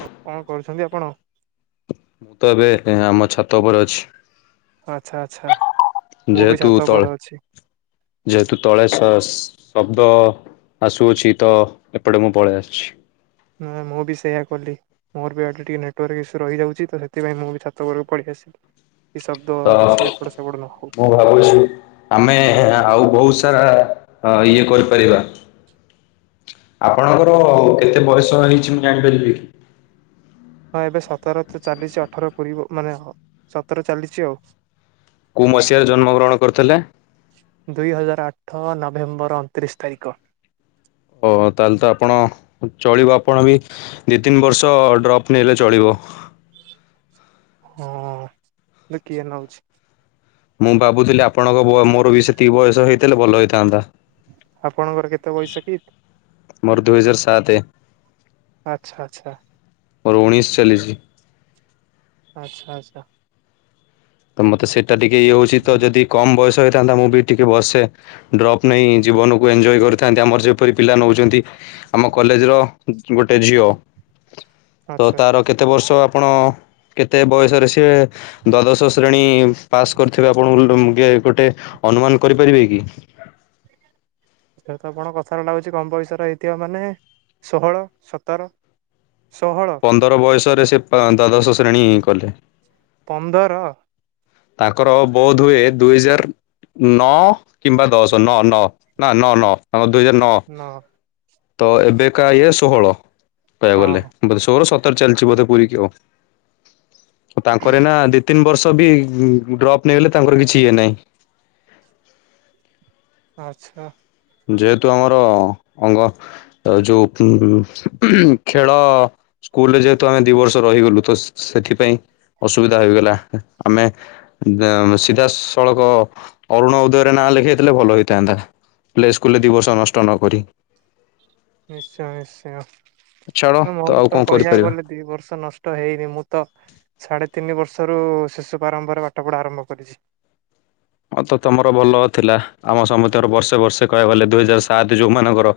ଆଉ କଣ? କରୁଛନ୍ତି ଆପଣ? ମୁଁ ତ ଏବେ ଏଁ ଆମ ଛାତ ଉପରେ ଅଛି। ଆଚ୍ଛା ଆଚ୍ଛା ମୁଁ ବି ଯେହେତୁ ଛାତ ଉପରେ ତଳେ ଅଛି ଯେହେତୁ ତଳେ ସସ ଶବ୍ଦ ଆସୁଅଛି ତ ଏପଟେ ମୁଁ ପଳେଇ ଆସୁଛି। ନା ମୁଁ ବି ସେଇୟା କଲି ମୋର ବି ଆଠୁ ଟିକେ ନେଟୱାର୍କ ଇସ୍ୟୁ ରହିଯାଉଛି ତ ସେଥିପାଇଁ ମୁଁ ବି ଛାତ ଉପରକୁ ପଳି ଆସିଲି। କି ଶବ୍ଦ ତ କିଛି ଏପଟ ସେପଟ ନ ହଉ ମୁଁ ଭାବୁଛି ଆମେ ଆଉ ବହୁତ ସାରା ହଁ ଇଏ କରିପାରିବା ଆପଣଙ୍କର କେତେ ବୟସ ହେଇଛି ମୁଁ ଜାଣିପାରିବି କି? ହଁ ଏବେ ସତର ତ ଚାଲିଛି ଅଠର ପୂରିବ ମାନେ ହ ସତର ଚାଲିଛି ଆଉ। କୋଉ ମସିହାରେ ଜନ୍ମ ଗ୍ରହଣ କରିଥିଲେ? ଦୁଇ ହଜାର ଆଠ ନଭେମ୍ବର ଅଣତିରିଶ ତାରିଖ। ଓ ହୋ ତାହେଲେ ତ ଆପଣ ଚଳିବ ଆପଣ ବି ଦି ତିନି ବର୍ଷ ଡ୍ରପ୍ ନଲେ ଚଳିବ। ହଁ ହେଲେ କିଏ ନଉଛି? ମୁଁ ଭାବୁଥିଲି ଆପଣଙ୍କ ବ ମୋର ବି ସେତିିକି ବୟସ ହେଇଥିଲେ ଭଲ ହେଇଥାନ୍ତା। ଆପଣଙ୍କର କେତେ ବୟସ କି? ମୋର ଦୁଇ ହଜାର ସାତେ। ଆଚ୍ଛା ଆଚ୍ଛା। ମୋର ଉଣେଇଶ ଚାଲିଛି। ଆଚ୍ଛା ଆଚ୍ଛା। ତ ମତେ ସେଇଟା ଟିକେ ଇଏ ହଉଛି ତ ଯଦି କମ ବୟସ ହେଇଥାନ୍ତା ମୁଁ ବି ଟିକେ ବର୍ଷେ ଡ୍ରପ୍ ନେଇ ଜୀବନକୁ ଏଞ୍ଜୋୟ କରିଥାନ୍ତି ଆମର ଯେପରି ପିଲା ନଉଛନ୍ତି ଆମ କଲେଜର ଗୋଟେ ଝିଅ ତ ଆଚ୍ଛା ତାର କେତେ ବର୍ଷ ଆପଣ କେତେ ବୟସରେ ସିଏ ଦ୍ଵାଦଶ ଶ୍ରେଣୀ ପାସ୍ କରିିଥିବେ ଆପଣ ଉଲ୍ ଡେ ମୁ ଗୋଟେ ଅନୁମାନ କରିପାରିବେ କି? ଯେହେତୁ ଆପଣ କଥାରୁ ଲାଗୁଛି କମ ବୟସ ର ହେଇଥିବ ମାନେ ଷୋହଳ ସତର। ଷୋହଳ ପନ୍ଦର ବୟ ରେ ସେ ପ ଦ୍ୱାଦଶ ଶ୍ରେଣୀ କଲେ। ପନ୍ଦର? ତାଙ୍କର ବୋଧ ହୁଏ ଦୁଇ ହଜାର ନଅ କିମ୍ବା ଦଶ ନଅ ନଅ ନା ନଅ ନଅ ତାଙ୍କ ଦୁଇହଜାର ନଅ। ନ ତ ଏବେକା ଇଏ ଷୋହଳ। କହିବାକୁ ଗଲେ ହଁ ବଧେ ଷୋହଳ ସତ ତର ଚାଲିଛି ବୋଧେ ପୁରୀ କି ଆଉ। ତାଙ୍କର ନା ଦି ତିନି ବର୍ଷ ତ ଭି ଡ୍ରପ୍ ନେଇଗଲେ ତାଙ୍କର କିଛି ଇଏ ନାହିଁ। ଆଛା। ଯେହେତୁ ଆମର ଅଙ୍ଗ ଯୋଉ ଉ ଖେଳ ସ୍କୁଲରେ ଯେହେତୁ ଆମେ ଦି ବର୍ଷ ରହିଗଲୁ ତ ସେଥିପାଇଁ ଅସୁବିଧା ହେଇଗଲା ଆମେ ସିଧାସଳଖ ଅରୁଣ ଉଦୟରେ ନାଁ ଲେଖେଇଥିଲେ ଭଲ ହେଇଥାନ୍ତା। ପ୍ଲେ ସ୍କୁଲରେ ଦୁଇ ବର୍ଷ ନଷ୍ଟ ନକରି। ନିଶ୍ଚୟ ଛାଡ ନିଶ୍ଚୟ। ମୋର ଆଉ ତ କଣ କହିବାକୁ କରିପାରିବା। ଗଲେ ଦି ବର୍ଷ ନଷ୍ଟ ହେଇନି ମୁଁ ତ ସାଢେ ତିନି ବର୍ଷ ଯୋଉ ଶିଶୁ ପ୍ରାରମ୍ଭରେ ପାଠ ପଢା ଆରମ୍ଭ କରିଛି। ତ ତମର ଭଲ ଥିଲା। ଆମ ସମସ୍ତିଙ୍କର ବର୍ଷେ ବର୍ଷେ କହିବାକୁ ଗଲେ ଦୁଇ ହଜାର ସାତ ଯୋଉମାନଙ୍କର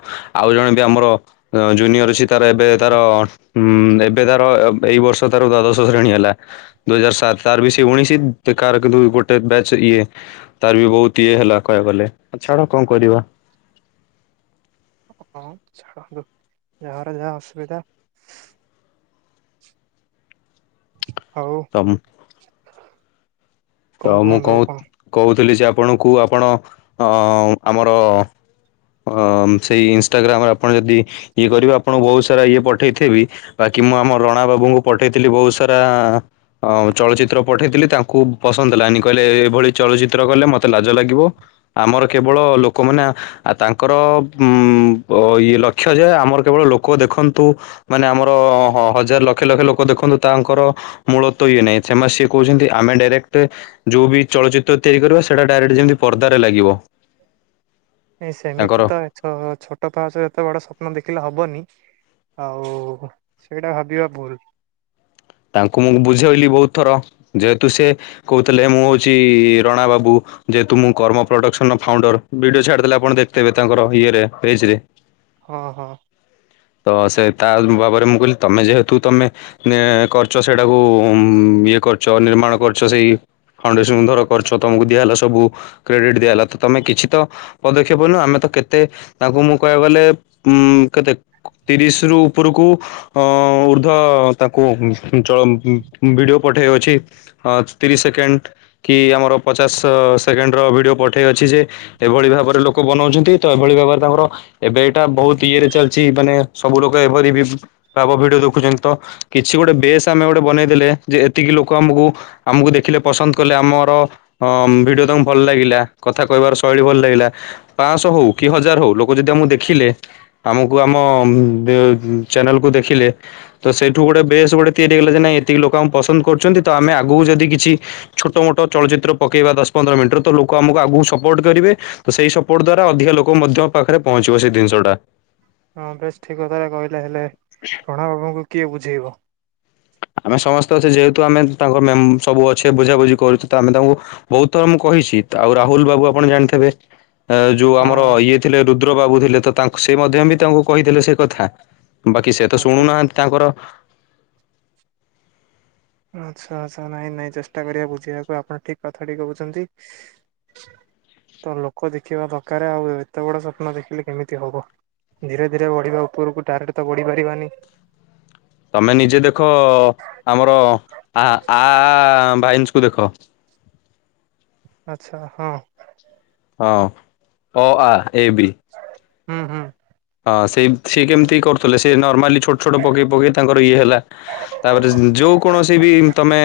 ଆଉ ଜଣେ ବି ଆମର ଜୁନିୟର ଅଛି ତାର ଏବେ ତାର ଏବେ ତାର ଉଁ ଏବେ ତାର ଏଇ ବର୍ଷ ତାର ଦ୍ୱାଦଶ ଶ୍ରେଣୀ ହେଲା ଦୁଇ ହଜାର ସାତ ତାର ବି ସେ ଉଣେଇଶି କ କିନ୍ତୁ ଗୋଟେ ବ୍ୟାଚ ଇଏ ତାର ବି ବହୁତ ଇଏ ହେଲା କହିବାକୁ ଗଲେ ଛାଡ କଣ କରିବା? ହଁ ଛାଡ଼ନ୍ତୁ ଯାହାରହାର ଯାହା ଅସୁବିଧା। [inaudible] ହଉ। ତ ତ ମୁଁ କହୁ କହୁଥିଲି ଯେ ଆପ୍ ଆପଣଙ୍କୁ ଆପଣ ଆମର ଅ ସେଇ ଇନସଟାଗ୍ରାମରେ ଆପଣ ଯଦି ଇଏ କରିବେ ଆପଣଙ୍କୁ ବହୁତ ସାରା ଇଏ ପଠେଇଥିବି ବାକି ମୁଁ ଆମ ରଣା ବାବୁଙ୍କୁ ପଠେଇଥିଲି ବହୁତ ସାରା ଚଳଚିତ୍ର ହଁ ପଠେଇଥିଲି ତାଙ୍କୁ ପସନ୍ଦ ହେଲାନି କହିଲେ ଏଇଭଳି ଚଳଚିତ୍ର କଲେ ମତେ ଲାଜ ଲାଗିବ ଆମର କେବଳ ଲୋକମାନେ ଆ ତାଙ୍କର ଉ ଇଏ ଲକ୍ଷ୍ୟ ଯେ ଆମର କେବଳ ଲୋକ ଦେଖନ୍ତୁ ମାନେ ଆମର ହଜାର ଲକ୍ଷେ ଲକ୍ଷେ ଲୋକ ଦେଖନ୍ତୁ ତାଙ୍କର ମୂଳତ୍ୱ ଇଏ ନାହିଁ। ସେମାନେ ସିଏ କହୁଛନ୍ତି ଆମେ ଡାଇରେକ୍ଟ ଯୋଉ ବି ଚଳଚ୍ଚିତ୍ର ତିଆରି କରିବା ସେଇଟା ଡାଇରେକ୍ଟ ଯେମିତି ପର୍ଦ୍ଦାରେ ଲାଗିବ। ନଁ ସେମିତି ତାଙ୍କର ତ ଛୋଟ ପାହାଚରେ ଏତେ ବଡ ସ୍ୱପ୍ନ ଦେଖିଲେ ହବନି। ଆଉ ସେଇଟା ଭାବିବା ଭୁଲ। ତାଙ୍କୁ ମୁଁ ବୁଝେଇଲି ବହୁତ ଥର ଯେହେତୁ ସେ କହୁଥିଲେ ମୁଁ ହଉଛି ରଣା ବାବୁ ଯେହେତୁ ମୁଁ କର୍ମ ପ୍ରଡକ୍ସନ ର ଫାଉଣ୍ଡର। ଭିଡିଓ ଛଡିଦଲେ ଆଣ ଦେଖ ତେବେ ତାଙ୍କର ଇଏରେଜ ରେ ହଁ ହଁ। ତ ସେ ତା ଭାବରେ ମୁଁ କହିଲି ତମେ ଯେହେତୁ ତମେ କରଛ ସେଇଟାକୁ ଇଏ କରଛ ନିର୍ମାଣ କରଛ, ସେଇ ଫାଉଣ୍ଡେସନ୍କୁ ଧର କରଛ ତୁମକୁ ଦିଆହେଲା ସବୁ କ୍ରେଡ଼ିଟ୍ ଦିଆହେଲା ତ ତୁମେ କିଛି ତ ପଦକ୍ଷେପ ନୁହ ଆମେ ତ କେତେ ତାଙ୍କୁ ମୁଁ କହିବାକୁ ଗଲେ କେତେ ତିରିଶରୁ ଉପରକୁ ଉର୍ଦ୍ଧ୍ୱ ତାଙ୍କୁ - ଳ ଭିଡିଓ ପଠେଇ ଅଛି ତିରିଶ ସେକେଣ୍ଡ କି ଆମର ପଚାଶ ସେକେଣ୍ଡର ଭିଡିଓ ପଠେଇ ଅଛି, ଯେ ଏଭଳି ଭାବରେ ଲୋକ ବନାଉଛନ୍ତି ତ ଏଭଳି ଭାବରେ ତାଙ୍କର ଏବେ ଏଇଟା ବହୁତ ଇଏରେ ଚାଲିଛି ମାନେ ସବୁ ଲୋକ ଏଭରି ବି ଭାବ ଭିଡିଓ ଦେଖୁଛନ୍ତି ତ କିଛି ଗୋଟେ ବେସ୍ ଆମେ ଗୋଟେ ବନେଇ ଦେେଲେ ଯେ ଏତିକି ଲୋକ ଆମକୁ ଆମକୁ ଦେଖିଲେ ପସନ୍ଦ କଲେ ଆମର ଭିଡିଓ ତାଙ୍କୁ ଭଲ ଲାଗିଲା କଥା କହିବାର ଶୈଳୀ ଭଲ ଲାଗିଲା, ପାଞ୍ଚଶହ ହଉ କି ହଜାର ହଉ ଲୋକ ଯଦି ଆମକୁ ଦେଖିଲେ ଆମକୁ ଆମ ଚ୍ୟାନେଲକୁ ଦେଖିଲେ ତ ସେଇଠୁ ଗୋଟେ ବେଶ ଗୋଟେ ତିଆରିଇଗଲା ଯେ ନାଇଁ ଏତିକି ଲୋକ ଆମ ପସନ୍ଦ କରୁଛନ୍ତି, ତ ଆମେ ଆଗକୁ ଯଦି କିଛି ଛୋଟ ମୋଟ ଚଳଚିତ୍ର ପକେଇବା ଦଶ ପନ୍ଦର ମିନିଟରୁ ତ ଲୋକ ଆମକୁ ଆଗକୁ ସପୋର୍ଟ କରିବେ ତ ସେଇ ସପୋର୍ଟ ଦ୍ଵାରା ଅଧିକ ଲୋକ ମଧ୍ୟ ପାଖରେ ପହଞ୍ଚିବ ସେ ଜିନିଷଟା ହଁ ବେଶ ଠିକ କଥାରେ କହିଲେ ହେଲେ ପ୍ରଣ ବାବୁଙ୍କୁ କିଏୁଝ ଯିବ। ଆମେ ସମସ୍ତେ ଅଛେ ଯେହେତୁ ଆମେ ତାଙ୍କ ସବୁ ଅଛେ ବୁଝାବୁଝି କରୁଛୁ, ତ ଆମେ ତାଙ୍କୁ ବହୁତ ଥର ମୁଁ କହିଛି ଆଉ ରାହୁଲ ବାବୁ ଆପଣ ଜାଣିଥିବେ? ଯୋଉ ହଁ ଆମର ଇଏ ଥିଲେ ରୁଦ୍ର ବାବୁ ଥିଲେ ତ? ତା ସେ ମଧ୍ୟ ବି ତାଙ୍କୁ କହିଥିଲେ ସେ କଥା। ବାକି ସେ ତ ଆଚ୍ଛା। ଶୁଣୁନାହାନ୍ତି ତାଙ୍କର। ଆଚ୍ଛା ଆଚଛା ନାଇଁ ନାଇଁ ଚେଷ୍ଟା କରିବା ବୁଝିବାକୁ ଆପଣ ଠିକ କଥାଟି କହୁଛନ୍ତି, ତ ଲୋକ ଦେଖିବା ଦରକ ଆଉ ଏତେ ବଡ ସ୍ୱପ୍ନ ଦେଖିଲେ କେମିତି ହବ ଧୀରେ ଧୀରେ ବଢିବା ଉପରକୁ ଡାଇରେକ୍ଟ ତ ବଢି ପାରିବାନି। ତମେ ନିଜେ ଦେଖ ଅମର ଆ ଆ ବାଇନ୍ସକୁ ଦେଖ। ଆଚ୍ଛା ହଁ। ହଁ ଓ ଆ ଏ ବି ହୁଁ ହୁଁ। ହଁ ସେ ସ କେମିତି କରୁଥିଲେ ସେ ନର୍ମାଲି ଛୋଟ ଛୋଟ ପକେଇ ପକେଇ ତାଙ୍କର ଇଏ ହେଲା ତାପରେ ଯୋଉ କୌଣସି ବି ତମେ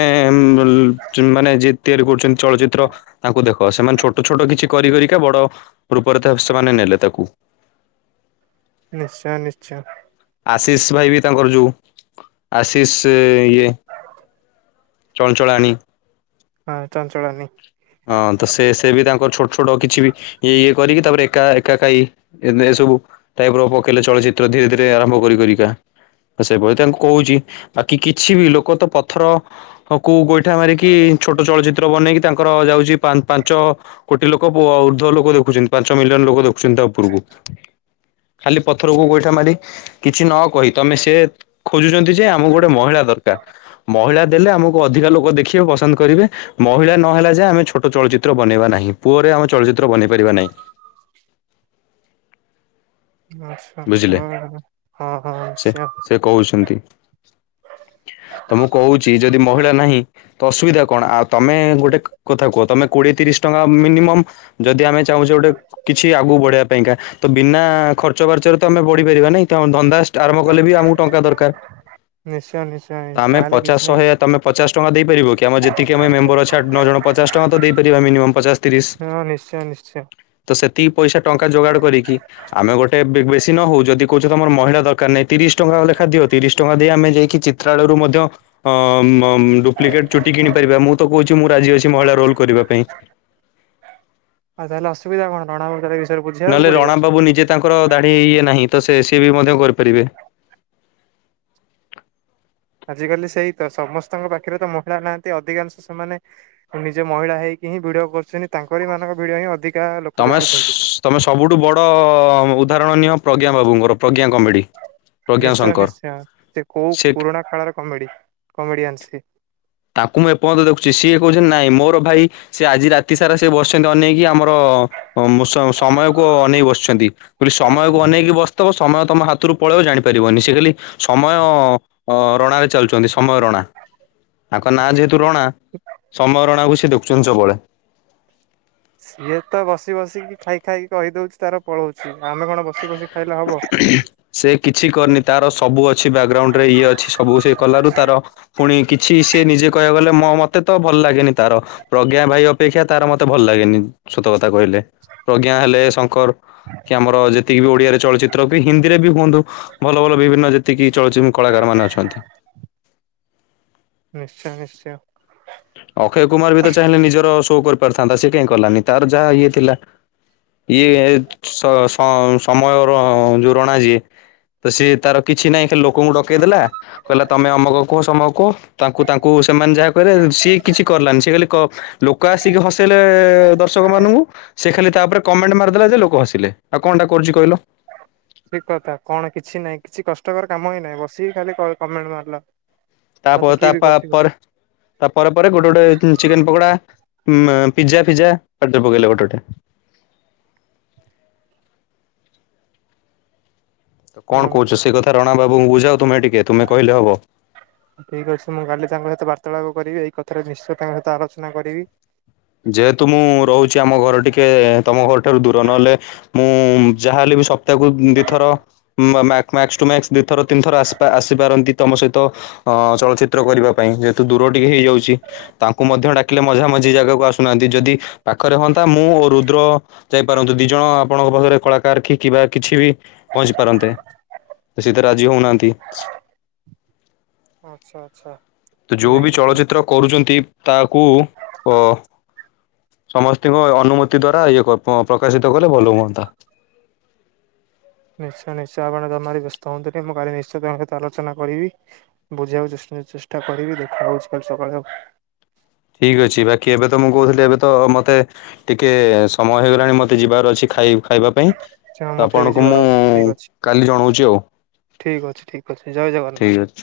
ମାନେ ଯେ ତିଆରି କରୁଛନ୍ତି ଚଳଚିତ୍ର ତାଙ୍କୁ ଦେଖ ସେମାନେ ଛୋଟ ଛୋଟ କିଛି କରି କରି କେତେ ବଡ ରୂପରେ ତ ସେମାନେ ନେଲେ ତାକୁ। ନିଶ୍ଚୟ ନିଶ୍ଚୟ। ଆଶିଷ ଭାଇ ବି ତାଙ୍କର ଯେଉ ଆଶିଷ ଇଏ ଚଳଚଳାଣି। ହଁ ଚଞ୍ଚଚଲାନୀ। ହଁ ତ ସେ ସେ ବି ତାଙ୍କର ଛୋଟ ଛୋଟ କିଛି ବି ଇଏ ଇଏ କରିକି ତାପରେ ଏକା ଏକା କାଇ ଏ ସବୁ ଟାଇପ ର ପକେଇଲେ ଚଳଚିତ୍ର ଧୀରେ ଧୀରେ ଆରମ୍ଭ କରି କରିକା ସେଭଳି ତାଙ୍କୁ କହୁଛି ବାକି କିଛି ବି ଲୋକ ତ ପଥର କୁ ଗୋଇଠା ମାରିକି ଛୋଟ ଚଳଚିତ୍ର ବନେଇକି ତା ଯାଉଛି ପାଞ୍ଚ କୋଟି ଲୋକ ଉର୍ଦ୍ଧ ଲୋକ ଦେଖୁଛନ୍ତି ପାଞ୍ଚ ମିଲିୟନ ଲୋକ ଦେଖୁଛନ୍ତି ତା ଉପରକୁ। ଖାଲି ପଥରକୁ ଗୋଇଠା ମାରି କିଛି ନ କହି ତମେ ସେ ଖୋଜୁଛନ୍ତି ଯେ ଆମକୁ ଗୋଟେ ମହିଳା ଦରକାର ମହିଳା ଦେଲେ ଆମକୁ ଅଧିକା ଲୋକ ଦେଖିବେ ପସନ୍ଦ କରିବେ ମହିଳା ନହ ଯେ ଆମେ ଛୋଟ ଚଳଚିତ୍ର ବନେଇବା ନାହିଁ ପୁଅରେ ଆମେ ଚଳଚିତ୍ର ବନେଇ ପାରିବା ନାହିଁ। ଆଛା ଆଛା ବୁଝିଲେ ହଁ ହଁ ସେ ନିଶ୍ଚୟ। ସେ କହୁଛନ୍ତି ତ ମୁଁ କହୁଛି ଯଦି ମହିଳା ନାହିଁ ତ ଅସୁବିଧା କଣ ଆଉ ତମେ ଗୋଟେ କଥା କୁହ ତମେ କୋଡିଏ ତିରିଶ ଟଙ୍କା ମିନିମମ୍ ଯଦି ଆମେ ଚାହୁଁଛେ ଗୋଟେ କିଛି ଆଗକୁ ବଢବା ପାଇଁକା ତ ବିନା ଖର୍ଚ୍ଚ ପର୍ଚ୍ଚ ପର୍ଚରେ ତମେ ବଢିପାରିବା ନାଇଁ ଧନ୍ଦା ଆରମ୍ଭ କଲେ ବି ଆମକୁ ଟଙ୍କା ଦରକାର। ନିଶ୍ଚୟ ନିଶ୍ଚୟ ଆମେ ତାହେଲେ ପଚାଶ କିଛି ନା ଶହେ କିଛି ତମେ ପଚାଶ ଟଙ୍କା ଦେଇପାରିବ କି ଆମର ଯେତିକି ଆମ ମେମ୍ବର ଅଛ ଆଠ ନଅ ଜଣ? ପଚା ଟଙ୍କା ତ ଦେଇପାରିବା ମିନିମମ୍ ପଚାଶ ତିରିଶ। ହଁ ନିଶ୍ଚୟ ନିଶ୍ଚୟ। ତ ସେତିକି ପଇସା ଟଙ୍କା ଯୋଗାଡ଼ କରିକି। ଆମେ ଗୋଟେ ବେଶୀ ନ ହଉ ଯଦି କହୁଛ ତମର ମହିଳା ଦରକାର ନାହିଁ ତିରିଶ ଟଙ୍କା ଲେଖା ଦିଅ ତିରିଶ ଟଙ୍କା ଦେଇ ଆମେ ଯାଇକି ଚିତ୍ରାଳୟରୁ ମଧ୍ୟ ଡୁପ୍ଲିକେଟ ଚୁଟି କିଣିପାରିବା ମୁଁ ତ କହୁଛି ମୁଁ ରାଜି ଅଛି ମହିଳା ରୋଲ କରିବା ପାଇଁ। ଆ ସୁବିଧା କଣ [inaudible] ନହେଲେ ପଡିବ। ରଣା ବାବୁ ନିଜେ ତାଙ୍କର ଦାଢି ଇଏ ନାହିଁ। ତ ସେ ସିଏ ବି ମଧ୍ୟ କରିପାରିବେ। ଆଜିକାଲି ସେଇ ତ ସମସ୍ତଙ୍କ ପାଖରେ ତ ମହିଳା ନାହାନ୍ତି ଅଧିକାଂଶ ସେମାନେ ନିଜ ମହିଳା ହେଇକି ହିଁ ଭିଡି କରୁଛନ୍ତି ତାଙ୍କରି ମାନଙ୍କ ଭିଡି ହିଁ ଅଧିକ ତମେ ତମେ ସବୁଠୁ ବଡ ଉଦାହରଣ ନିଅ। ପ୍ରଜ୍ଞା ବାବୁଙ୍କର ପ୍ରଜ୍ଞା କମେଡ଼ି। ନିଶ୍ଚୟ ନିଶ୍ଚୟ ସେ କୋଉ ପୁରୁଣା କାଳର କମେଡି କମେଡିଆନ ସ ତାଙ୍କୁ ମୁଁ ଏପର୍ଯ୍ୟନ୍ତ ଦେଖୁଛି ସିଏ କହୁଛନ୍ତି ନାଇଁ ମୋର ଭାଇ ସେି ଆଜି ରାତି ସାରା ସିଏ ବସିଛନ୍ତି ଅନେଇକି ଆମର ସମୟକୁ ଅନେଇକି ବସିଛନ୍ତି। ବୋଲି ସମୟକୁ ଅନେକି ବ ତମ ସମୟ ତମ ହାତରୁ ପଳେଇବ। ଜାଣିପାରିବନି ସେ ଖାଲି ସମୟ ରଣରେ ଚାଲୁଛନ୍ତି ସମୟ ରଣା। ତାଙ୍କ ନାଁ ଯେହେତୁ ରଣା ସମୟ ରଣା କ ସେ ସେ ଦୋକଚୁଞ୍ଚ ସବୁବେଳେ। ସିଏ ତ ବସି ବସିକି ଖାଇ ଖାଇକି କହିଦଉଛି ତାର ପଳଉଛି। ଆମେ କଣ ବସି ବସି ଖାଇଲେ ହବ। ସେ କିଛି କରିନି ତାର ସବୁ ଅଛି ବ୍ୟାକଗ୍ରାଉଣ୍ଡ ରେ ଇଏ ଅଛି ସବୁ ସେ କଲାରୁ ତାର ପୁଣି କିଛି ସେି ନିଜେ କହିବା ଗଲେ ମ ମତେ ତ ଭଲ ଲାଗେନି ତାର ପ୍ରଜ୍ଞା ଭାଇ ଅପେକ୍ଷା ତାର ମତେ ଭଲ ଲାଗେନି ସତ କଥା। କହିଲେ ପ୍ରଜ୍ଞା ହେଲେ କର୍। କି ଆମର ଯେ ଯେତିକି ବି ଓଡିଆରେ ଚଳଚିତ୍ର କି ହିନ୍ଦୀରେ ବି ହୁଅନ୍ତୁ ଭଲ ଭଲ ବିଭିନ୍ନ ଯେତିକି ଚଳଚିତ କଳାକାର ମାନେ ଅଛନ୍ତି। ନିଶ୍ଚୟ ନିଶ୍ଚୟ। ଅକ୍ଷୟ କୁମାର ବି ତ ଚାହିଁଲେ ନିଜର ସୋ କର ଥାନ୍ତା ସିଏ କାଇଁ କଲାନି ତାର ଯାହା ଇଏ ଥିଲା। ଏଇ ସ ସମୟ ଯୋଉ ରଣା ଯିଏ ତ ସିଏ ତାର କିଛି ନାହିଁ ଖ ଲୋକଙ୍କୁ ଡକେଇ ଦେେଲା କହିଲା ତମେ ଅମକ କୁହ ସମୟ କୁହ ତାଙ୍କୁ ତାଙ୍କୁ ସେମାନେ ଯାହା କହିଲେ। ସିଏ କିଛି କରଲାନି ସେ ଖାଲି ଲୋକ ଆସିକି ହସେଇଲେ ଦର୍ଶକ ମାନଙ୍କୁ ସେ ଖାଲି ତାପରେ କମେଣ୍ଟ ମାରିଦେଲା ଯେ ଲୋକ ହସିଲେ ଆଉ କଣଟା କରୁଛି କହିଲ। ସେ କଥା କଣ କିଛି ନାହିଁ କିଛି କଷ୍ଟକର କାମ ହିଁ ନାହିଁ ବସିକି ଖାଲି କମେଣ୍ଟ ମାରିଲ। ଏଟା ତ ତାପ ତା କିଏ ବି ବସି ପରେ ତା ପରେ ପରେ ଗୋଟେ ଗୋଟେ ଚିକେନ ପକୋଡା। ଉ ପିଜ୍ଜା ଫିଜ୍ଜା ଆ ପକେଇଲା ପଟୋଟା। ତ କଣ ଛାଡ଼ନ୍ତୁ କହୁଛ ସେଇ କଥା ରଣ ବାବୁ ବୁଝାଉ। ତୁମେ ଟିକେ ତୁମେ କହିଲେ ହବ। ଠିକ ଅଛି ମୁଁ କାଲି ତାଙ୍କ ସହିତ କରିବି ଏଇ କଥାରେ ନିଶ୍ଚୟ ତାଙ୍କ ସହିତ ଆଲୋଚନା କରିବି। ଯେହେତୁ ମୁଁ ରହୁଛି ଆମ ଘର ଟିକେ ତମ ଘରଠାରୁ ଦୂର ନହେଲେ ମୁଁ ଯାହାହଲେ ବି ସପ୍ତାହକୁ ଦିଥର ଦିଥର ତିନିଥର ଆସିପାରନ୍ତି ତମ ସହିତ ଚଳଚିତ୍ର କରିବା ପାଇଁ ଯେହେତୁ ଦୂର ଟିକେ ହେଇଯାଉଛି ତାଙ୍କୁ ମଧ୍ୟ ଡାକିଲେ ମଝାମ ମଝି ଜାଗାକୁ ଆସ। ୁନାହାନ୍ତି ଯଦି ପାଖରେ ହୁଅନ୍ତା ମୁଁ ଓ ରୁଦ୍ର ଯାଇପାରନ୍ତୁ ଦି ଜଣ ଆପଣଙ୍କ ପାଖରେ କଳାକାର କି କିବା କିଛି ବି ପହଞ୍ଚି ପାରନ୍ତେ ସେଥିରେ ରାଜି ହଉନାହାନ୍ତି। ଆଚ୍ଛା ଆଚ୍ଛା। ତ ଯୋଉ ନାଇଁ ବି କିଛି ଚଳଚିତ୍ର କରୁଛନ୍ତି। ତାକୁ ଅ ସମସ୍ତଙ୍କ ଅନୁମତି ଦ୍ଵାରା ଇଏ ପ୍ରକାଶିତ କଲେ ଭଲ ହୁଅନ୍ତା। ନିଶ୍ଚୟ ନିଶ୍ଚୟ ଆପଣ ତମାର ବ୍ୟସ୍ତ ହୁଅନ୍ତୁନି ମୁଁ କାଲି ନିଶ୍ଚୟ ତଙ୍କ ସହିତ ଆଲୋଚନା କରିବି ବୁଝିବାକୁ ଚେଷ୍ଟା କରିବି ଦେଖା ହଉଛି କାଲି ସକାଳ ଆଉ ଠିକ୍ ଅଛି ବାକି ଏବେ ତ ମୁଁ କହୁଥିଲି ଏବେ ତ ମୋତେ ଟିକେ ସମୟ ହେଇଗଲାଣି ମୋତେ ଯିବାର ଅଛି ଖାଇ ଖାଇବା ପାଇଁ। ତ ମତେ ବି ଆପଣଙ୍କୁ ଯିବାର ମୁଁ ଅଛି ଠିକ ଅଛି କାଲି ଜଣଉଛି ଆଉ ଠିକ ଅଛି ଠିକ ଅଛି ଜୟ ଠିକ୍ ଜଗନ୍ନାଥ। ଅଛି।